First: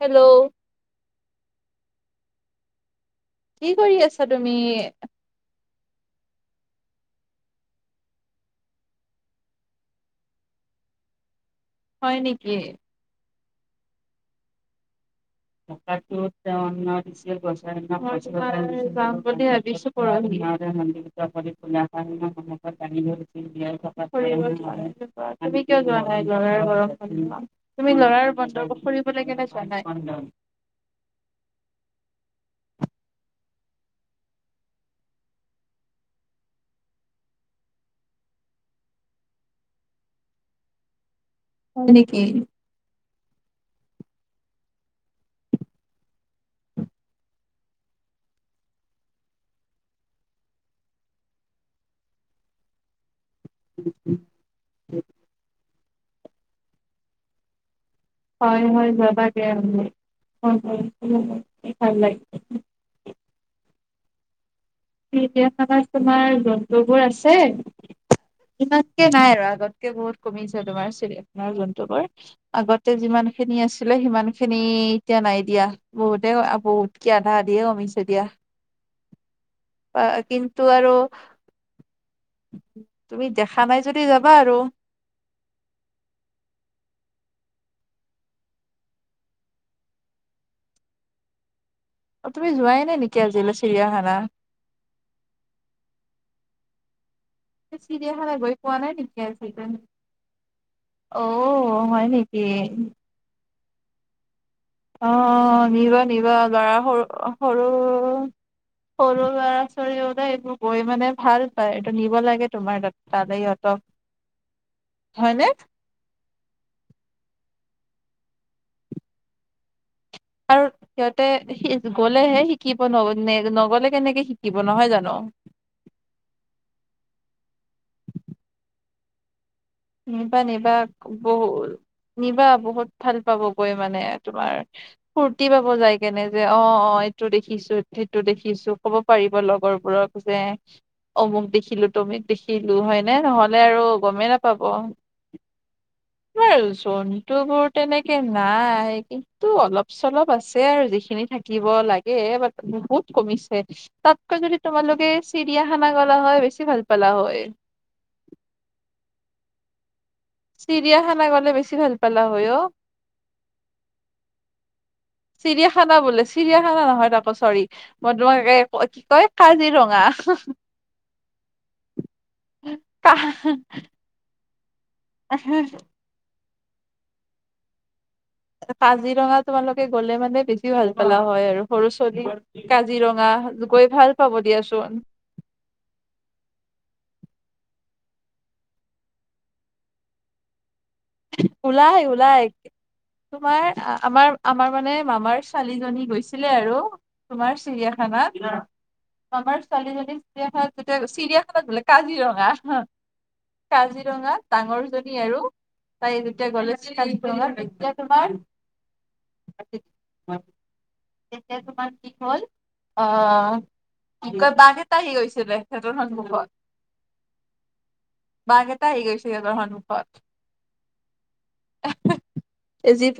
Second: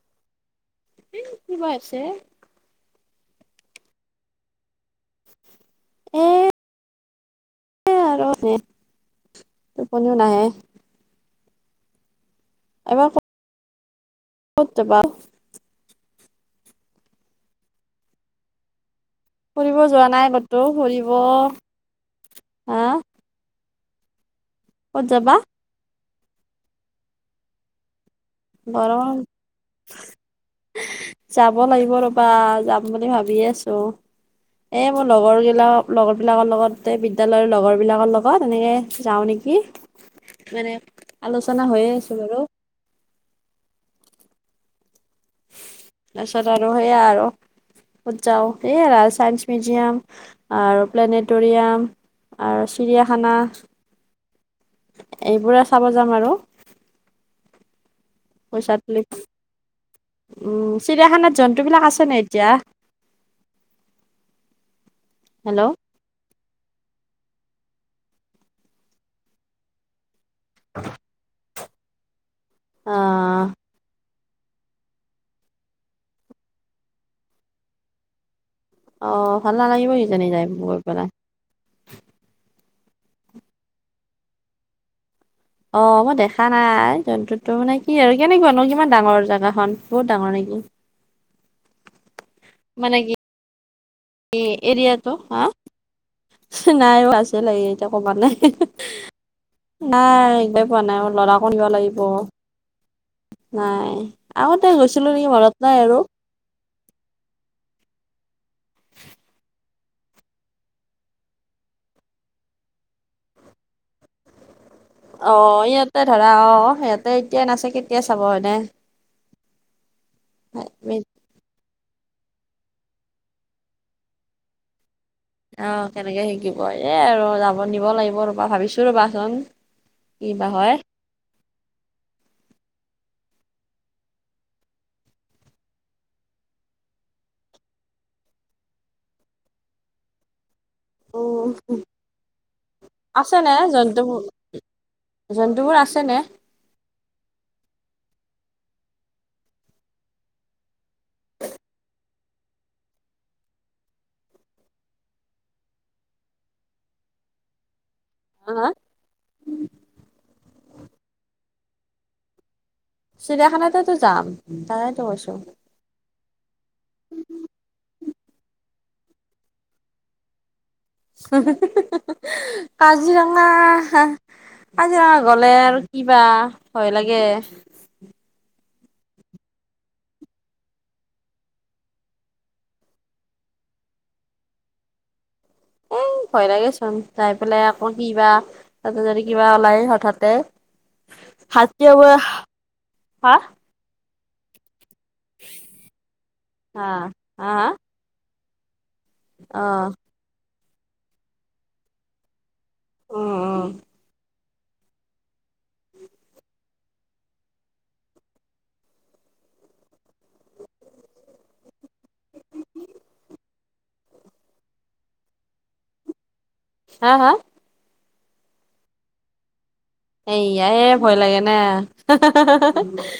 Hello. কি কিবা আছে। কি কৰি আছা তুমি? এইয়া আৰু এনেই, টোপনিও নাহে। হয় নেকি? এবাৰ ক'ত যাবা। দিছে, গছ যাম বুলি ফুৰিব ভাবিছোঁ যোৱা নাই ক'তো পৰশিলে। ফুৰিব তুমি কিয় হা যোৱা নাই? ক'ত ল'ৰাৰ যাবা ঘৰ, তুমি ল'ৰাৰ বক গৰম যাব লাগিব ৰ'বা, যাম বুলি ভাবিয়ে আছোঁ। এ মোৰ লগৰ বিলাক, লগৰ বিলাকৰ লগত। বিদ্যালয়ৰ লগৰ বিলাকৰ লগত এনেকে যাওঁ নেকি? কি! মানে আলোচনা হৈয়ে হয় আছে নেকি? বাৰু? তাৰপিছত আৰু হেইয়া আৰু। ক'ত যাওঁ, এই আৰু চাইন্স মিউজিয়াম আৰু প্লেনেটৰিয়াম। আৰু চিৰিয়াখানা। এইবোৰে চাব যাম আৰু। হয় পইচা হয়, তুলি যাবা যাবা। উম, চিৰিয়াখানাত জন্তু বিলাক ভাল আছে নে লাগে। এতিয়া? হেল্ল' তোমাৰ জন্তুবোৰ আছে, ইমানকে নাই আৰু আগত বহুত কমিছে তোমাৰ, চিৰিয়াখানাৰ জন্তুবোৰ আগতে যিমান অ', খিনি আছিলে সিমান খিনি এতিয়া নাই দিয়া বহুতে বহুতকে আধা-আধিয়ে কমিছে দিয়া। অ' ভাল নালাগিব বা [unintelligible] যায় কিন্তু গৈ আৰু পেলাই। তুমি দেখা নাই যদি যাবা আৰু। অ' মই দেখা নাই জন্তুটো মানে কি আৰু কেনেকুৱানো কিমান ডাঙৰ জেগাখন বহুত ডাঙৰ নেকি? অ তুমি যোৱাই নাই মানে কি নেকি আজিলৈ চিৰিয়াখানা এৰিয়াটো হা নাই [unintelligible] [unintelligible] পোৱা চিৰিয়াখানা নাই গৈ পোৱা নাই নেকি আজিলৈ অ ল'ৰাকো নিব লাগিব। [unintelligible] নাই আগতে গৈছিলো নেকি মনত নাই আৰু। কিবা গাৰা সৰু [unintelligible] সৰু ল'ৰা-ছোৱালীবোৰে এইবোৰ গৈ মানে ভাল পায়, এইটো নিব লাগে তোমাৰ তাতে সিহঁতক। [unintelligible] হয়নে অঁ, ইহঁতে ধৰা অ', অ' সিহঁতে এতিয়া নাচায় কেতিয়া চাব হয়নে? [unintelligible] তে গলেহে শিকিব ন নগলে কেনেকে শিকিব নহয় জানো? অঁ, কেনেকে শিকিব এ আৰু যাব নিব লাগিব ৰ'বা ভাবিছো ৰ'বাচোন। কি নিবা বা হয়। নিবা বহু নিবা বহুত ভাল পাব গৈ মানে তোমাৰ। ফুৰ্তি পাব যায় কেনে যে, অ' অ' এইটো দেখিছো, সেইটো দেখিছো ক'ব। পাৰিব লগৰবোৰক যে। অমুক উম, দেখিলো, তমিক দেখিলো। হয়নে? আছে নে নহ'লে আৰু জন্তুবোৰ গমে নাপ পাব। জন্তুবোৰ আছে নে? [unintelligible] ত বোৰ তেনেকে নাই, কিন্তু অলপ চলপ আছে আৰু যিখিনি থাকিব লাগে। বাট্ বহুত কমিছে। তাতকৈ যদি তোমালোকে চিৰিয়াখানা গ'লা হয়, বেছি ভাল পালা হয়। [unintelligible] হা? চিৰিয়াখানা গলে বেছি ভাল পালা হয় অ চিৰিয়াখানাতেতো যাম, তাকেতো কৈছো। খানা বোলে, চিৰিয়াখানা নহয়, চৰি মই তোমাক কি কয় কাজিৰঙা। [unintelligible] কা কাজিৰঙা কাজিৰঙা গ'লে আৰু কিবা ভয় লাগে। কাজিৰঙা তোমালোকে গ'লে মানে বেছি ভাল পালা হয়, আৰু সৰু ছোৱালী। কাজিৰঙা গৈ ভাল পাব দিয়াচোন। [unintelligible] ভয় লাগেচোন, যায় পেলাই আকৌ কি বা তাতে যদি কিবা ওলাই হঠাতে। হাতীয়ে ওলাই, ওলাই হা তোমাৰ আমাৰ আমাৰ মানে মামাৰ ছোৱালীজনী গৈছিলে আৰু হা হা তোমাৰ হা চিৰিয়া খানাত অ মামাৰ উম ছোৱালীজনী চিৰিয়াখানাত যেতিয়া গৈ চিৰিয়াখানাত বোলে, কাজিৰঙা। উম হ'--কাজিৰঙা ডাঙৰজনী আৰু। তাই যেতিয়া গলে কাজিৰঙা তেতিয়া তোমাৰ তেতিয়া তোমাৰ কি হল, আহ' কি কয়, বাঘ এটা আহি গৈছিলে সিহঁতৰ সন্মুখত। হাঁ হাঁ? বাঘ এটা আহি গৈছে সিহঁতৰ সন্মুখত। সেইয়াহে ভয় লাগে না'। জীপ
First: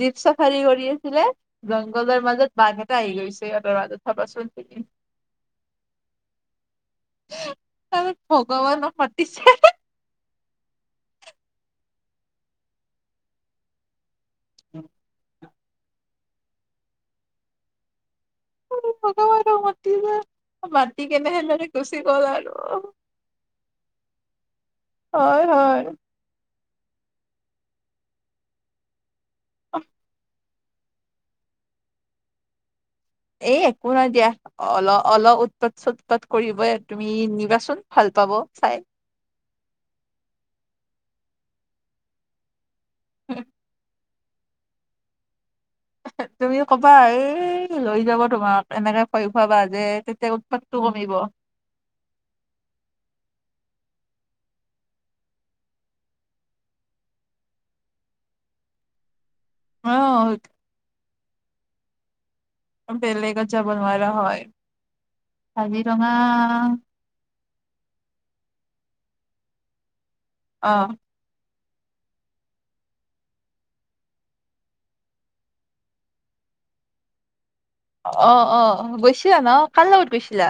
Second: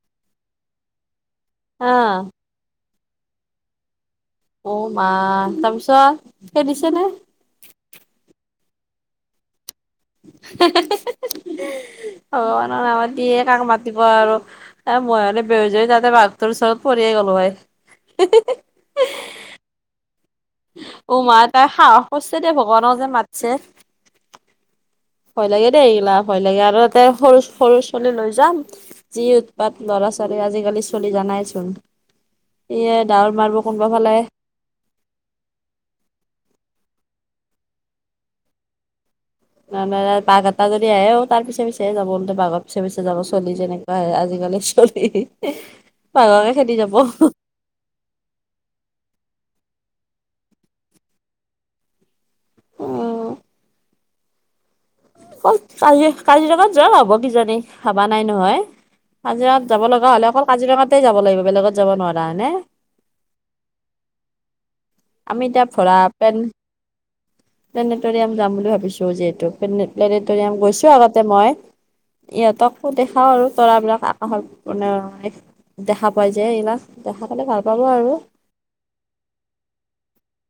জীপ চাফাৰী কৰি আছিলে, অ জংঘলৰ মাজত বাঘ এটা আহি গৈছে সিহঁতৰ আগত ভাবাচোন। অ মা তাৰপিছত খেদিছে নে তাৰপাছত ভগৱানক মাতিছে হে হে [unintelligible] ভগৱানক নামাতি কাক মাতিব আৰু। এ মই মানে বেহুচ হৈ তাতে বাঘটোৰ ওচৰত পৰিয়ে গ'লো হয় হে হে অ ভগৱানক মাতিবা উ মা তাই সাহস কৰিছে দেই ভগৱানক যে মাতছে। হয় ভয় লাগে হয় দেই এইগিলা ভয় লাগে আৰু। তাতে সৰু সৰু চলি লৈ যাম যি উৎপাত ল'ৰা ছোৱালীৰ আজিকালি। চলি জানাই চোন সেয়ে ডাঙৰ মানুহ কোনোবা ফালে। অল অলপ উৎপাত চুৎপাত কৰিবই তুমি নিবাচোন ভাল পাব চাই। না নাযায় বাঘ এটা যদি আহেও তাৰ পিছে পিছে যাব বাঘত পিছে পিছে যাব চলি যেনেকুৱাহে আজিকালি চলি বাঘকে তুমি খেদি কবা যাব এই লৈ যাবা তোমাক এনেকে ভয় খোৱাবা যে তেতিয়া উৎপাতটো কমিব অ অকল কাজি কাজিৰঙাত যোৱা নহব কিজানি ভাবা নাই নহয় কাজিৰঙাত যাব লগা হ'লে অকল কাজিৰঙাতেই যাব লাগিব বেলেগত যাব নোৱাৰা হয়নে বেলেগত যাব নোৱাৰা হয় আমি এতিয়া ফুৰা কাজিৰঙা পেনট প্লেনটৰিয়াম যাম বুলি ভাবিছো যিহেতু প্লেনটৰিয়াম অ গৈছো আগত তাতে মই ইহঁতকো দেখাও আৰু তৰা বিলাক আকাশত মানে দেখা পাই যে এইবিলাক দেখা পালে ভাল পাব আৰু অ অ গৈছিলা ন কাৰ লগত গৈছিলা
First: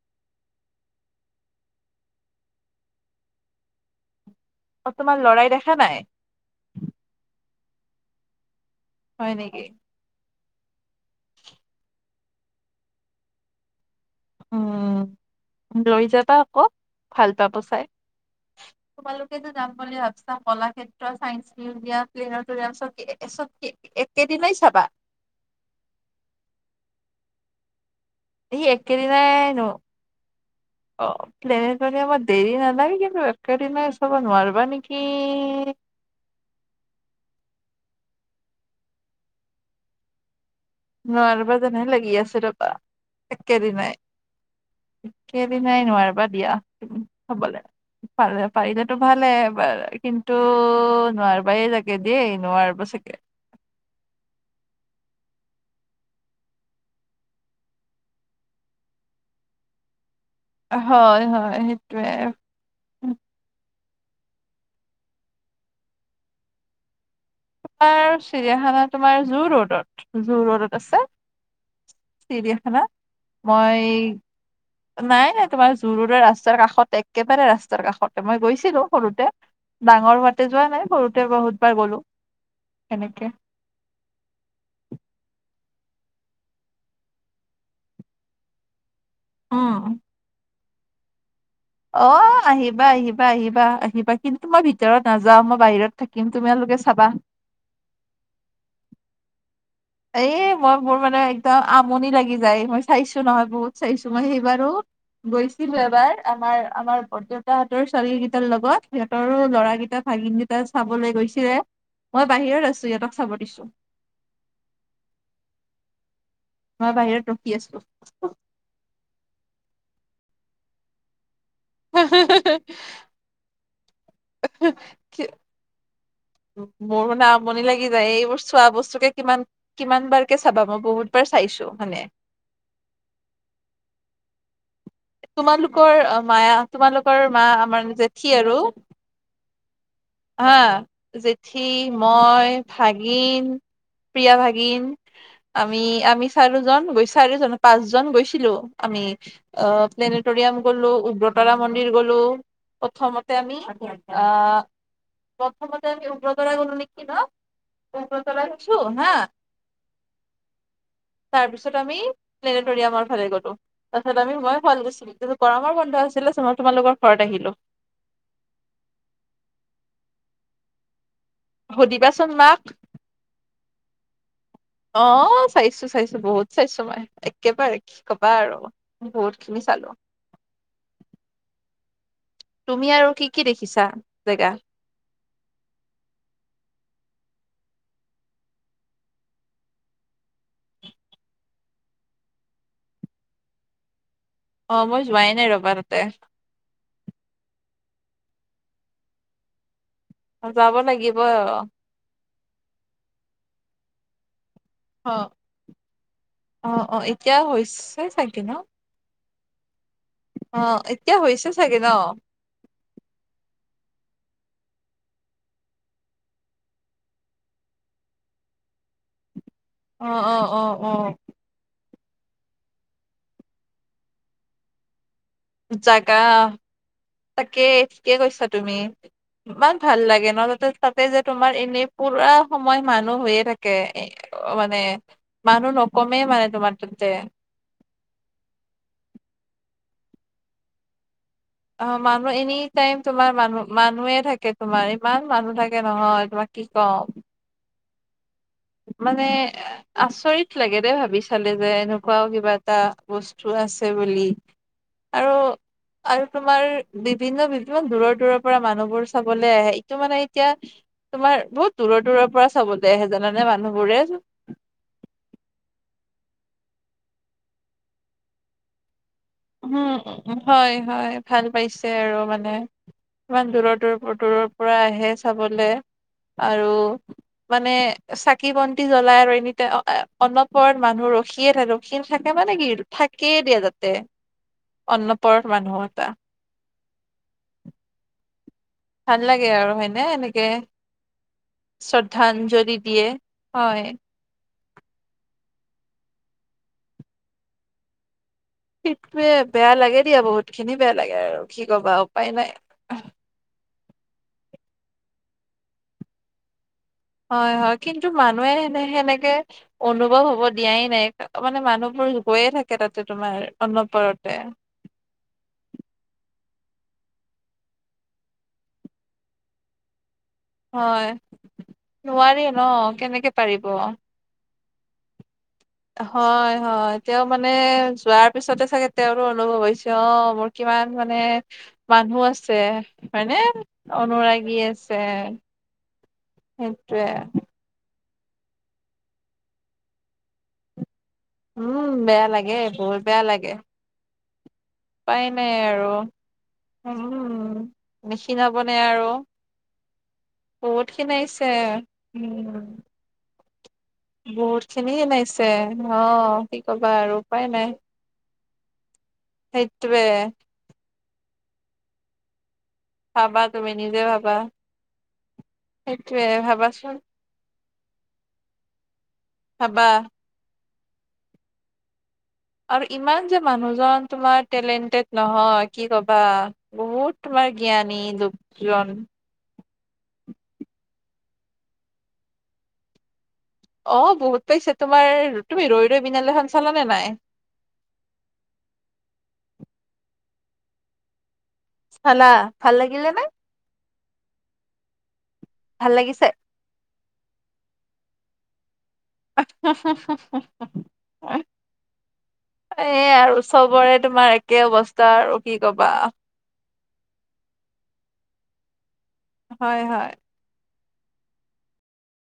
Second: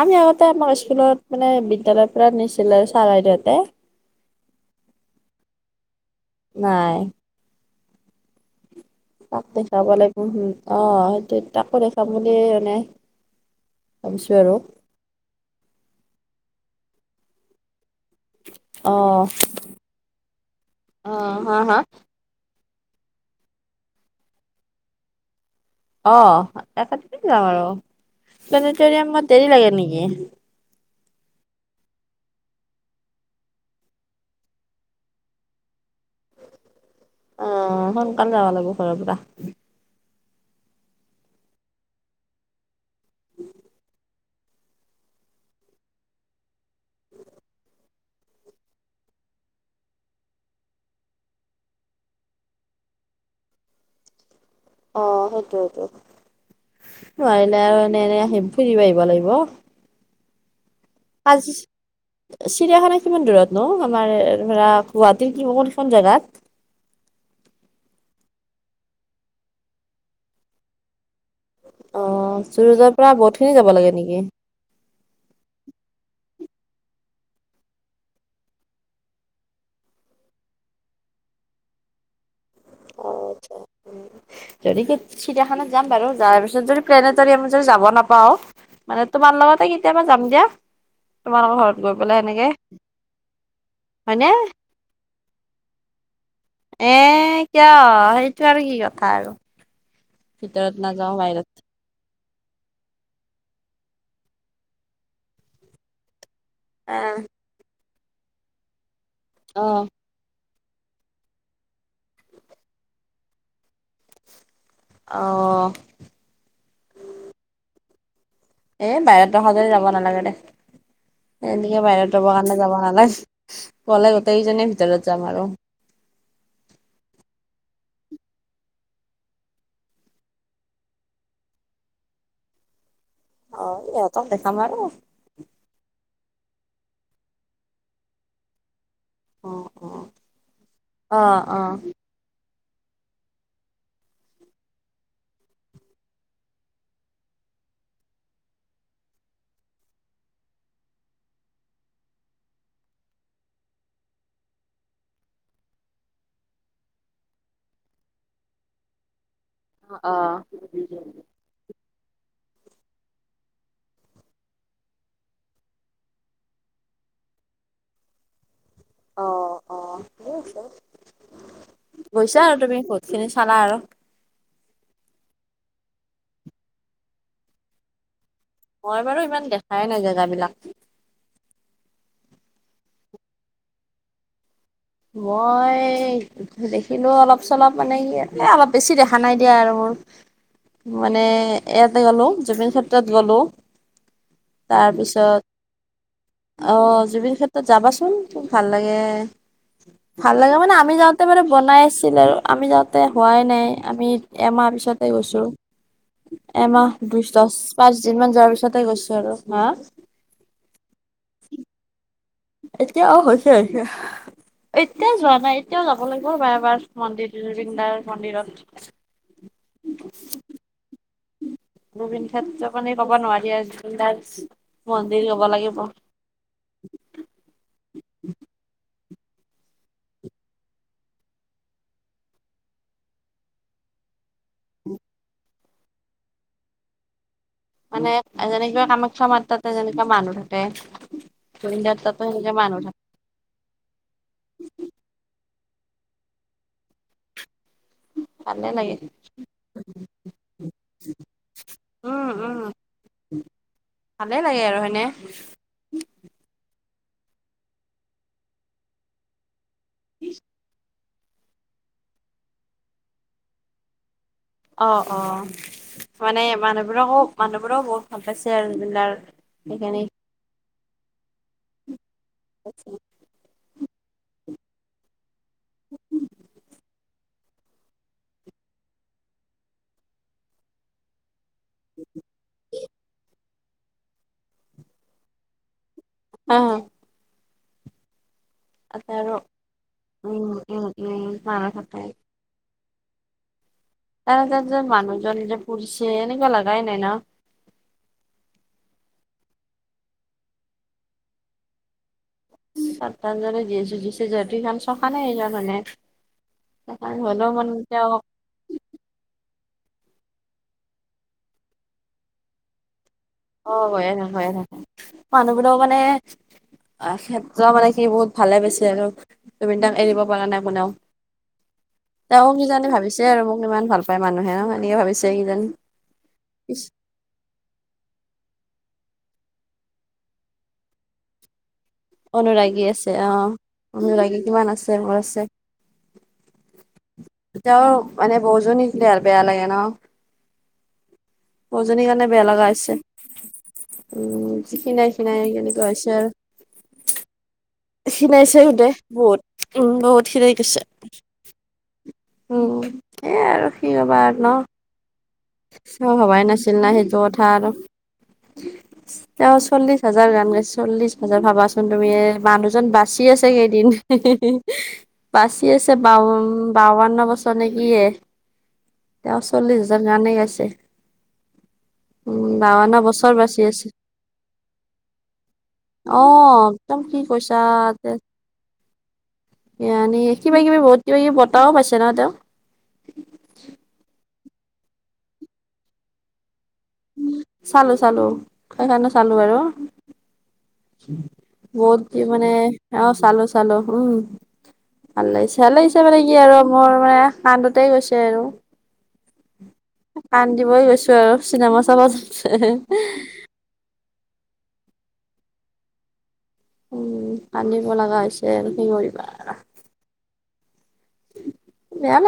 আমি আগতে আমাৰ স্কুলত মানে বিদ্যালয়ৰ পৰা নিছিলে চাৰ বাইদেউহঁতে অ তোমাৰ লৰাই দেখা নাই নাই হয় তাক নেকি দেখাব লাগিব হুম অহ সেইটো তাকো দেখাম বুলি মানে ভাবিছো আৰু উম লৈ যাবা আক ভাল পাব চাই অ তোমালোকেতো যাম বুলি ভাবিছা অ কলাক্ষেত্ৰ হা চাইন্স হা মিউজিয়াম প্লেনটৰিয়াম চব চব একে একেদিনাই চাবা অ একে দিনাই যাম আৰু সেই প্লেটৰিয়ামত একেদিনাই দেৰি ন লাগে নেকি [unintelligible] অ প্লেনটেৰিয়াম দেৰি নালাগে কিন্তু একেদিনাই চাব নোৱাৰিবা নেকি অ সোনকালে যাব লাগিব ঘৰৰ পৰা নোৱাৰিবা যেনহে লাগি আছে ৰবা একেদিনাই একেদিনাই নোৱাৰিবা দিয়া তুমি চাবলে পাৰে পাৰিলেতো ভালে বাৰু কিন্তু নোৱাৰিবাই চাগে দেই নোৱাৰিবা চাগে অ সেইটোৱেটো নোৱাৰিলে আৰু এনে এনে আহিম ফুৰিব আহিব লাগিব হয় কাজি হয় সেইটোৱে চিৰিয়াখানা কিমান দূৰত নো আমাৰ ধৰা গুৱাহাটীৰ কোনখন জেগাত তোমাৰ চিৰিয়াখানা তোমাৰ জু ৰোডত জু ৰোডত আছে অ' চিৰিয়াখানা জু-ৰোডৰ পৰা বহুতখিনি যাব মই লাগে নেকি? নাই নাই তোমাৰ জু ৰুডৰ ৰাস্তাৰ কাষত একেবাৰে ৰাস্তাৰ কাষতে মই গৈছিলো সৰুতে ডাঙৰ হোৱাতে যোৱা নাই সৰুতে বহুতবাৰ গ'লো অ সেনেকে আচ্ছা যদি চিৰিয়াখানাত যাম বাৰু যাৰ পিছত যদি প্লেনেটৰিয়াম যদি যাব নাপাওঁ মানে তোমাৰ লগতে উম কেতিয়াবা যাম দিয়া, তোমাৰ লোকৰ ঘৰত। গৈ অ পেলাই এনেকে। আহিবা-আহিবা-আহিবা-আহিবা হয়নে? কিন্তু মই ভিতৰত নাযাওঁ মই বাহিৰত থাকিম তুমালোকে এ চাবা। কিয় সেইটো আৰু কি কথা আৰু। এই ভিতৰত মই মোৰ নাযাওঁ মানে বাহিৰত। একদম আমনি লাগি যায় মই চাইছো নহয় বহুত চাইছো মই সেইবাৰো গৈছিলো এবাৰ আমাৰ আমাৰ আহ। দেউতাহঁতৰ ছোৱালী কেইটাৰ লগত সিহঁতৰো অ', ল'ৰাকেইটা ভাগিন দুটা চাবলৈ গৈছিলে মই বাহিৰত আছো ইহঁতক চাব দিছো। অ। মই বাহিৰত ৰখি আছিলো। এ বাহিৰত [unintelligible] যাব নালাগে দে, এনেকে বাহিৰত ৰব কাৰণে যাব নালাগে। গ'লে গোটেইকেইজনীয়ে ভিতৰত যাম আৰু। মোৰ মানে আমনি লাগি যায় এইবোৰ চোৱা বস্তুকে কিমান কিমান বাৰকে চাবা, মই বহুতবাৰ চাইছো মানে। অ সিহঁতক দেখাম আৰু তোমালোকৰ মায়া তোমালোকৰ মা আমাৰ জেঠী আৰু অ অ। হা অ জেঠি, মই, ভাগিন, প্ৰিয়া ভাগিন আমি আমি চাৰিজন গৈ চাৰিজন পাঁচজন গৈছিলো আমি। অ প্লেনেটৰিয়াম গ'লো, উগ্ৰতাৰা মন্দিৰ গ'লো, প্ৰথমতে আমি অ প্ৰথমতে আমি উগ্ৰতৰা গ'লো নেখি ন? উগ্ৰতৰা গৈছো হা অ। তাৰ পিছত আমি প্লেনেটৰিয়ামৰ ফালে গ'লো। তাৰপিছত আমি মই শুৱালকুছি, গৰমৰ বন্ধ আছিলে মই তোমালোকৰ ঘৰত আহিলো। অ অ ঠিকে আছে সুধিবাচোন গৈছা আৰু মাক তুমি বহুত খিনি চালা আৰু। অ চাইছো চাইছো বহুত চাইছো মই একেবাৰে কি কবা আৰু। মই বাৰু বহুত ইমান খিনি চালো দেখাই নাই জেগাবিলাক। তুমি আৰু কি কি দেখিছা জেগা? মই দেখিলোও অলপ-চলপ মানে সি অলপ বেছি দেখা নাই দিয়া আৰু মোৰ। মানে ইয়াতে গ'লো, জুবিন ক্ষেত্ৰত গ'লো, অ মই যোৱাই নাই ৰবা তাতে তাৰপিছত আহ জুবিন ক্ষেত্ৰত যাবাচোন খুব ভাল লাগে। ভাল লাগে মানে যাব আমি লাগিব যাওঁতে মানে বনাই আছিল আৰু আমি যাওঁতে হোৱাই নাই আমি এমাহ পিছত তে অ গৈছো। অ এমাহ অ দু এতিয়া দহ পাঁচ হৈছে দিনমান চাগে ন যোৱাৰ পিছতে গৈছো আৰু। হা? অ এতিয়া হৈছে চাগে ন? এতিয়া অ হৈছে হৈছে। এতিয়াও যোৱা নাই এতিয়াও যাব লাগিব ৰ'বা এবাৰ মন্দিৰ জুবিন দাৰ মন্দিৰত। অ-অ-অ-অ জুবিনক্ষেত্ৰ বুলি ক'ব নোৱাৰি জুবিন দাৰ মন্দিৰ কব লাগিব। অ তাকেই ঠিকে কৈছা তুমি। ইমান ভাল লাগে ন, তাতে তাতে যে তোমাৰ এনেই পুৰা সময় মানুহ হৈয়ে থাকে। অ মানে মানুহ নকমে মানে তোমাৰ তাতে। মানে যেনেকৈ কামাখ্যা মাৰ তাতে যেনেকুৱা মানুহ থাকে। অ জুবিনদাৰ তাতো মানুহ সেনেকে এনিটাইম থাকে তোমাৰ মানুহ মানুহে থাকে তোমাৰ ইমান মানুহ থাকে নহয় তোমাক কি কম। ভালে লাগে মানে আচৰিত লাগে দে ভাবি চালে যে উম এনেকুৱাও কিবা উম এটা ব স্তু আছে বুলি। নহয়নে? আৰু আৰু তোমাৰ বিভিন্ন বি কিমান দূৰৰ দূৰৰ পৰা মানুহবোৰ চাবলে আহে ইতো মানে এতিয়া তোমাৰ বহুত দূৰৰ দূৰৰ পৰা চাবলে আহে জানানে মানুহ বোৰে। অ অ, মানে মানুহবোৰকো মানুহবোৰও বহুত ভাল পাইছে আৰু জুবিন দাৰ হুম হয় হয়, ভাল পাইছে আৰু মানে। ইমান দূৰৰ দূৰ দূৰৰ পৰা আহে চাবলে আৰু মানে চাকি বন্তি জ্বলাই আৰু এনিটাইম অ অন'পৰত মানুহ ৰ খিয়ে থাকে ৰখি থাকে মানে কি থাকেইে দিয়া তাতে অন্নপৰত মানুহ কেটা। অ। ভাল লাগে আৰু হয়নে এনেকে উম উম উম মানুহ থাকে শ্ৰদ্ধাঞ্জলি দিয়ে, হয়। তাত এজন যে মানুহজন যে পুৰছে এনেকুৱা লাগাই নাই ন? সেইটোৱে বেয়া লাগে দিয়া বহুত খিনি বেয়া লাগে আৰু কি কবা উপায় নাই। শ্ৰদ্ধাঞ্জলি দিছে দিছে যদিও সেইখান শসানে সেইখান হয়নে? হয় হয় কিন্তু মানুহে সেনে সেনেকে অনুভৱ হ'ব দিয়াই নাই মানে মানুহবোৰ গৈয়ে থাকে তাতে তোমাৰ। অ গৈয়ে অনবৰতে থাকে গৈয়ে থাকে মানুহবিলাক মানে অ ক্ষেত্ৰ মানে কি বহুত ভালে পাইছে আৰু, জুবিন দাক এৰিব পাৰা নাই। বনাও, হয় নোৱাৰি তেওঁ ন কিজানি ভাবিছে কেনেকে আৰু পাৰিব মোক ইমান ভাল পায় মানুহেও সিওঁ ভাবিছে কিযানি। হয় হয়। তেওঁ মানে যোৱাৰ পিছতে চাগে তেওঁৰো অনুভৱ হৈছে অ মোৰ কিমান মানে মানুহ আছে অনুৰাগী আছে অ হয়নে? অনুৰাগী আছে। সেইটোৱে। তেওঁৰ মানে বৌজনীলে আৰু বেয়া লাগে ন! উম বৌজনীৰ কাৰণে বেয়া লাগে লাগা হৈছে। বহুত বেয়া লাগে উম উপায় খিনাইখিনাই নাই কেনেকুৱা হৈছে আৰু। [unintelligible] খীনাইছে নিখিনাবনে গোটে আৰু বহুত, উম, বহুত খিনাই গৈছে। এয়া, উম। এয়া আৰু কি কবা আৰ ন! [unintelligible] খিনাইছে, অ তেওঁ ভবাই কি নাছিল না কবা আৰু সেইটো কথা উপায় আৰু নাই। তেওঁ চল্লিশ সেইটোৱে হাজাৰ গান গাইছে চল্লিশ হাজাৰ ভাবাচোন তুমি এ মানুহজন বাচি ভাবা আছে তুমি কেইদিন! নিজে ভাবা বাচি আছে সেইটোয়ে বাৱন ভাবাচোন বাৱন্ন বছৰ নেকি হে, তেওঁ চল্লিশ ভাবা হাজাৰ গানে গাইছে। উম, আৰু বাৱন্ন ইমান বছৰ যে বাচি আছে। মানুহজন তোমাৰ টেলেণ্টেড নহয় কি কবা! অ একদম বহুত কি তোমাৰ জ্ঞানী কৈছা লোকজন। জ্ঞানী কিবা-কিবি বহুত কিবা-কিবি বটাঁও পাইছে ন তেওঁ! অ বহুত পাইছে তোমাৰ তুমি ৰৈ ৰৈ বিনালে খন চালানে নাই? চালোঁ চালোঁ সেইখানো চালোঁ বাৰু। বহুত কি চালা মানে ভাল অ লাগিলে নে চালোঁ চালোঁ, উম। ভাল লাগিছে, ভাল লাগিছে মানে কি আৰু মোৰ মানে কান্দোতেই গৈছে আৰু। কান্দিবই [unintelligible] এইয়ে গৈছো আৰু চিনেমা চাব যাওঁতে আৰু চবৰে তোমাৰ একে অৱস্থা আৰু কি কবা। উম', কান্দিব লগা হৈছে আৰু কি কৰিবা। হয়, হয়। বেয়া না